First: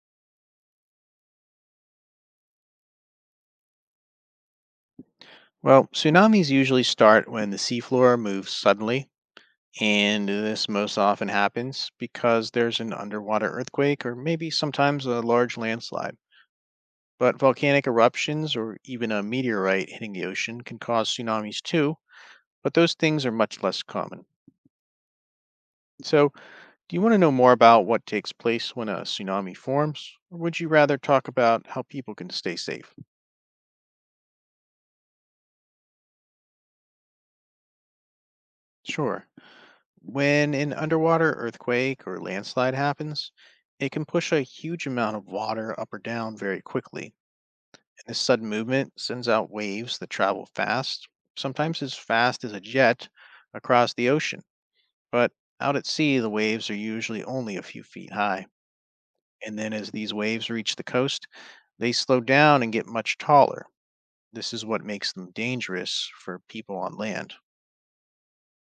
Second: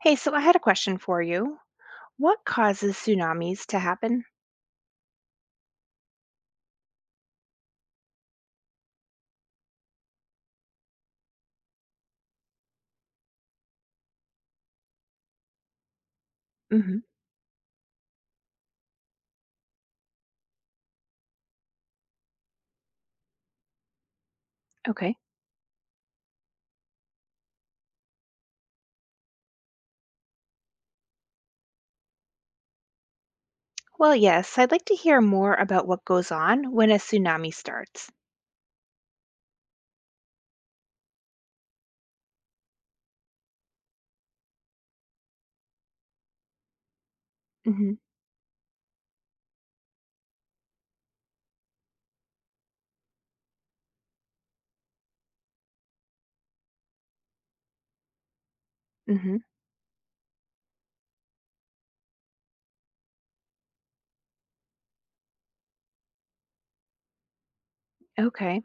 Hey, so I had a question for you. What causes tsunamis to happen? Well, tsunamis usually start when the seafloor moves suddenly, and this most often happens because there's an underwater earthquake or maybe sometimes a large landslide. Hmm. But volcanic eruptions or even a meteorite hitting the ocean can cause tsunamis too, but those things are much less common. Okay. So, do you want to know more about what takes place when a tsunami forms, or would you rather talk about how people can stay safe? Well, yes, I'd like to hear more about what goes on when a tsunami starts. Sure. When an underwater earthquake or landslide happens, it can push a huge amount of water up or down very quickly. Hmm. And this sudden movement sends out waves that travel fast, sometimes as fast as a jet, across the ocean. But out at sea, the waves are usually only a few feet high. Hmm. And then as these waves reach the coast, they slow down and get much taller. This is what makes them dangerous for people on land. Okay.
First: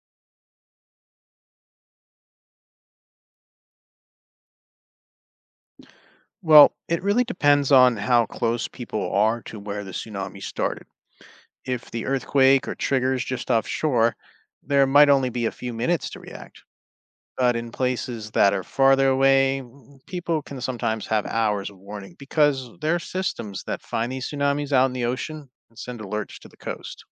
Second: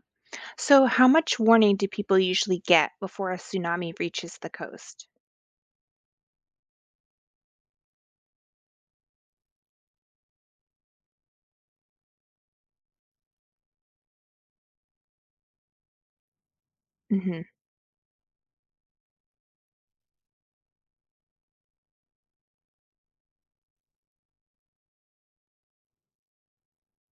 So, how much warning do people usually get before a tsunami reaches the coast? Well, it really depends on how close people are to where the tsunami started. If the earthquake or triggers just offshore, there might only be a few minutes to react. Hmm. But in places that are farther away, people can sometimes have hours of warning because there are systems that find these tsunamis out in the ocean and send alerts to the coast.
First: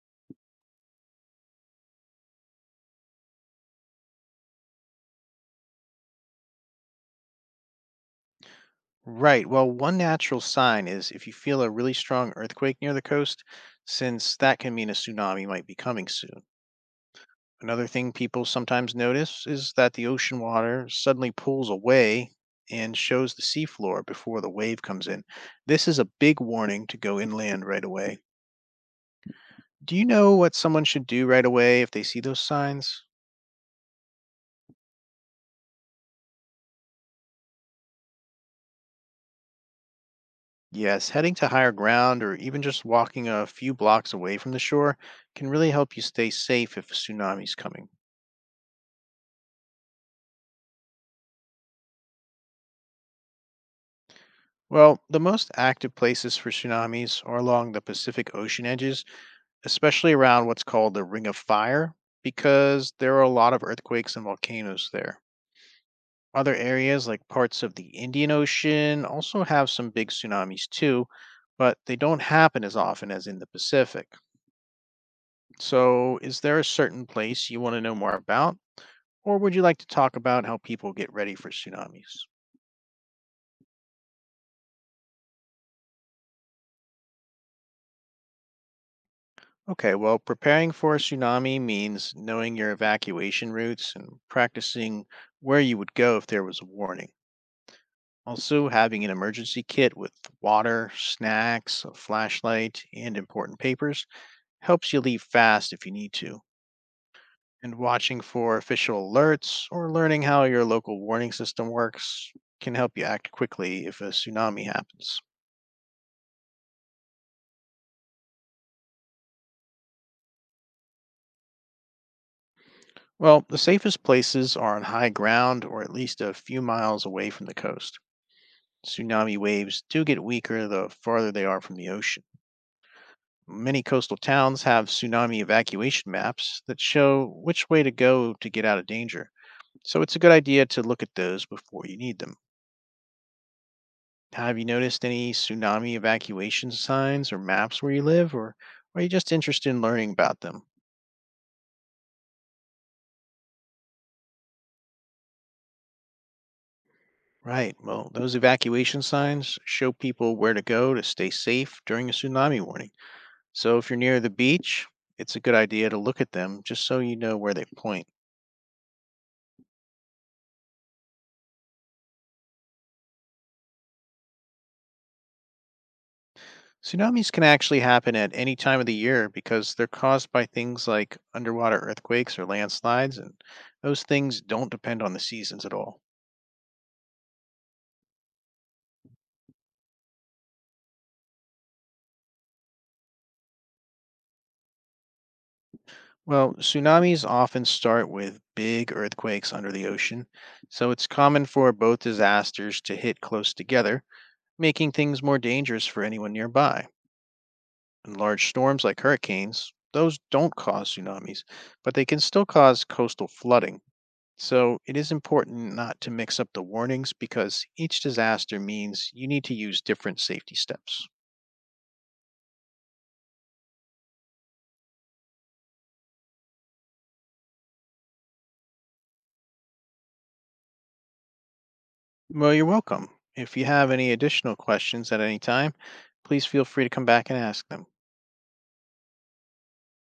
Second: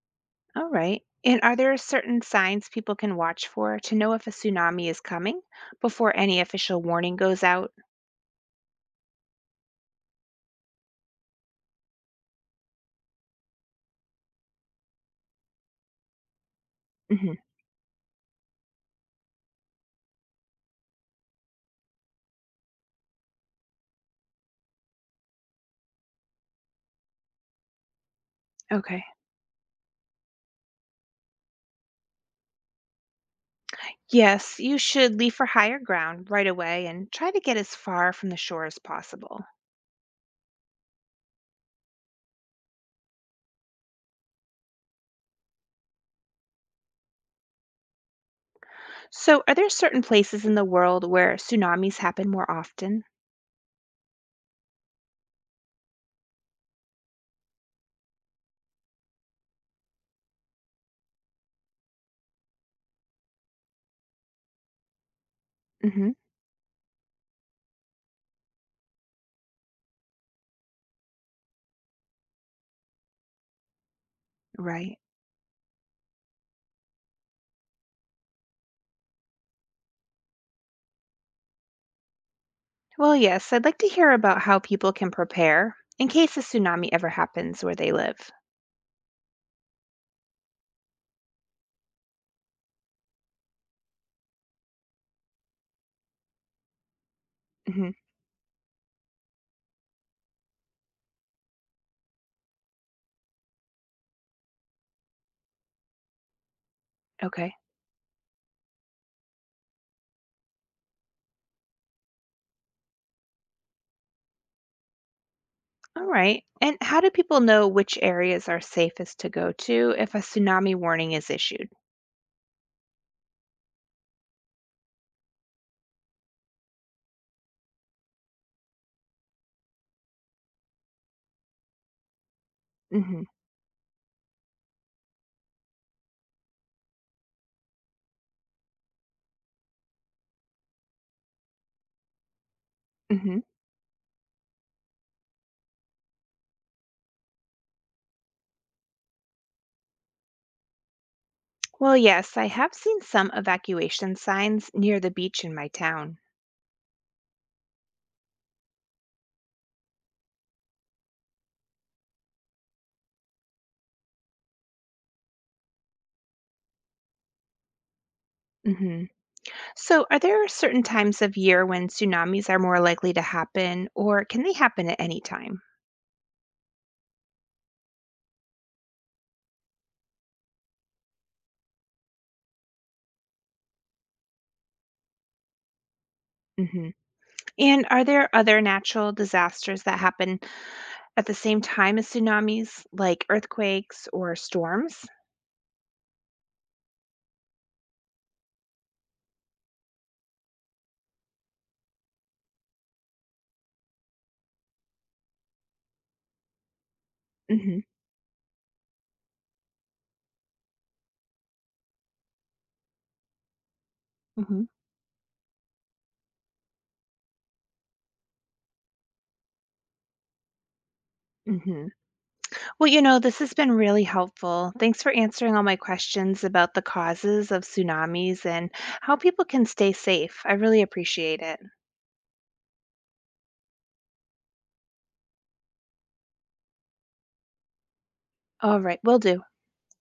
All right. And are there certain signs people can watch for to know if a tsunami is coming before any official warning goes out? Right. Well, one natural sign is if you feel a really strong earthquake near the coast, since that can mean a tsunami might be coming soon. Hmm. Another thing people sometimes notice is that the ocean water suddenly pulls away and shows the seafloor before the wave comes in. This is a big warning to go inland right away. Okay. Do you know what someone should do right away if they see those signs? Yes, you should leave for higher ground right away and try to get as far from the shore as possible. Yes, heading to higher ground or even just walking a few blocks away from the shore can really help you stay safe if a tsunami is coming. So, are there certain places in the world where tsunamis happen more often? Well, the most active places for tsunamis are along the Pacific Ocean edges especially around what's called the Ring of Fire, because there are a lot of earthquakes and volcanoes there. Hmm. Other areas, like parts of the Indian Ocean, also have some big tsunamis too, but they don't happen as often as in the Pacific. Right. So, is there a certain place you want to know more about, or would you like to talk about how people get ready for tsunamis? Well, yes, I'd like to hear about how people can prepare in case a tsunami ever happens where they live. Okay, well, preparing for a tsunami means knowing your evacuation routes and practicing where you would go if there was a warning. Hmm. Also, having an emergency kit with water, snacks, a flashlight, and important papers helps you leave fast if you need to. Okay. And watching for official alerts or learning how your local warning system works can help you act quickly if a tsunami happens. All right. And how do people know which areas are safest to go to if a tsunami warning is issued? Well, the safest places are on high ground or at least a few miles away from the coast. Tsunami waves do get weaker the farther they are from the ocean. Hmm. Many coastal towns have tsunami evacuation maps that show which way to go to get out of danger. So it's a good idea to look at those before you need them. Hmm. Have you noticed any tsunami evacuation signs or maps where you live, or are you just interested in learning about them? Well, yes, I have seen some evacuation signs near the beach in my town. Right, well, those evacuation signs show people where to go to stay safe during a tsunami warning. So if you're near the beach, it's a good idea to look at them just so you know where they point. Hmm. So, are there certain times of year when tsunamis are more likely to happen, or can they happen at any time? Tsunamis can actually happen at any time of the year because they're caused by things like underwater earthquakes or landslides, and those things don't depend on the seasons at all. Hmm. And are there other natural disasters that happen at the same time as tsunamis, like earthquakes or storms? Well, tsunamis often start with big earthquakes under the ocean, so it's common for both disasters to hit close together, making things more dangerous for anyone nearby. Hmm. And large storms like hurricanes, those don't cause tsunamis, but they can still cause coastal flooding. Hmm. So it is important not to mix up the warnings because each disaster means you need to use different safety steps. Hmm. Well, this has been really helpful. Thanks for answering all my questions about the causes of tsunamis and how people can stay safe. I really appreciate it. Well, you're welcome. If you have any additional questions at any time, please feel free to come back and ask them. All right, will do.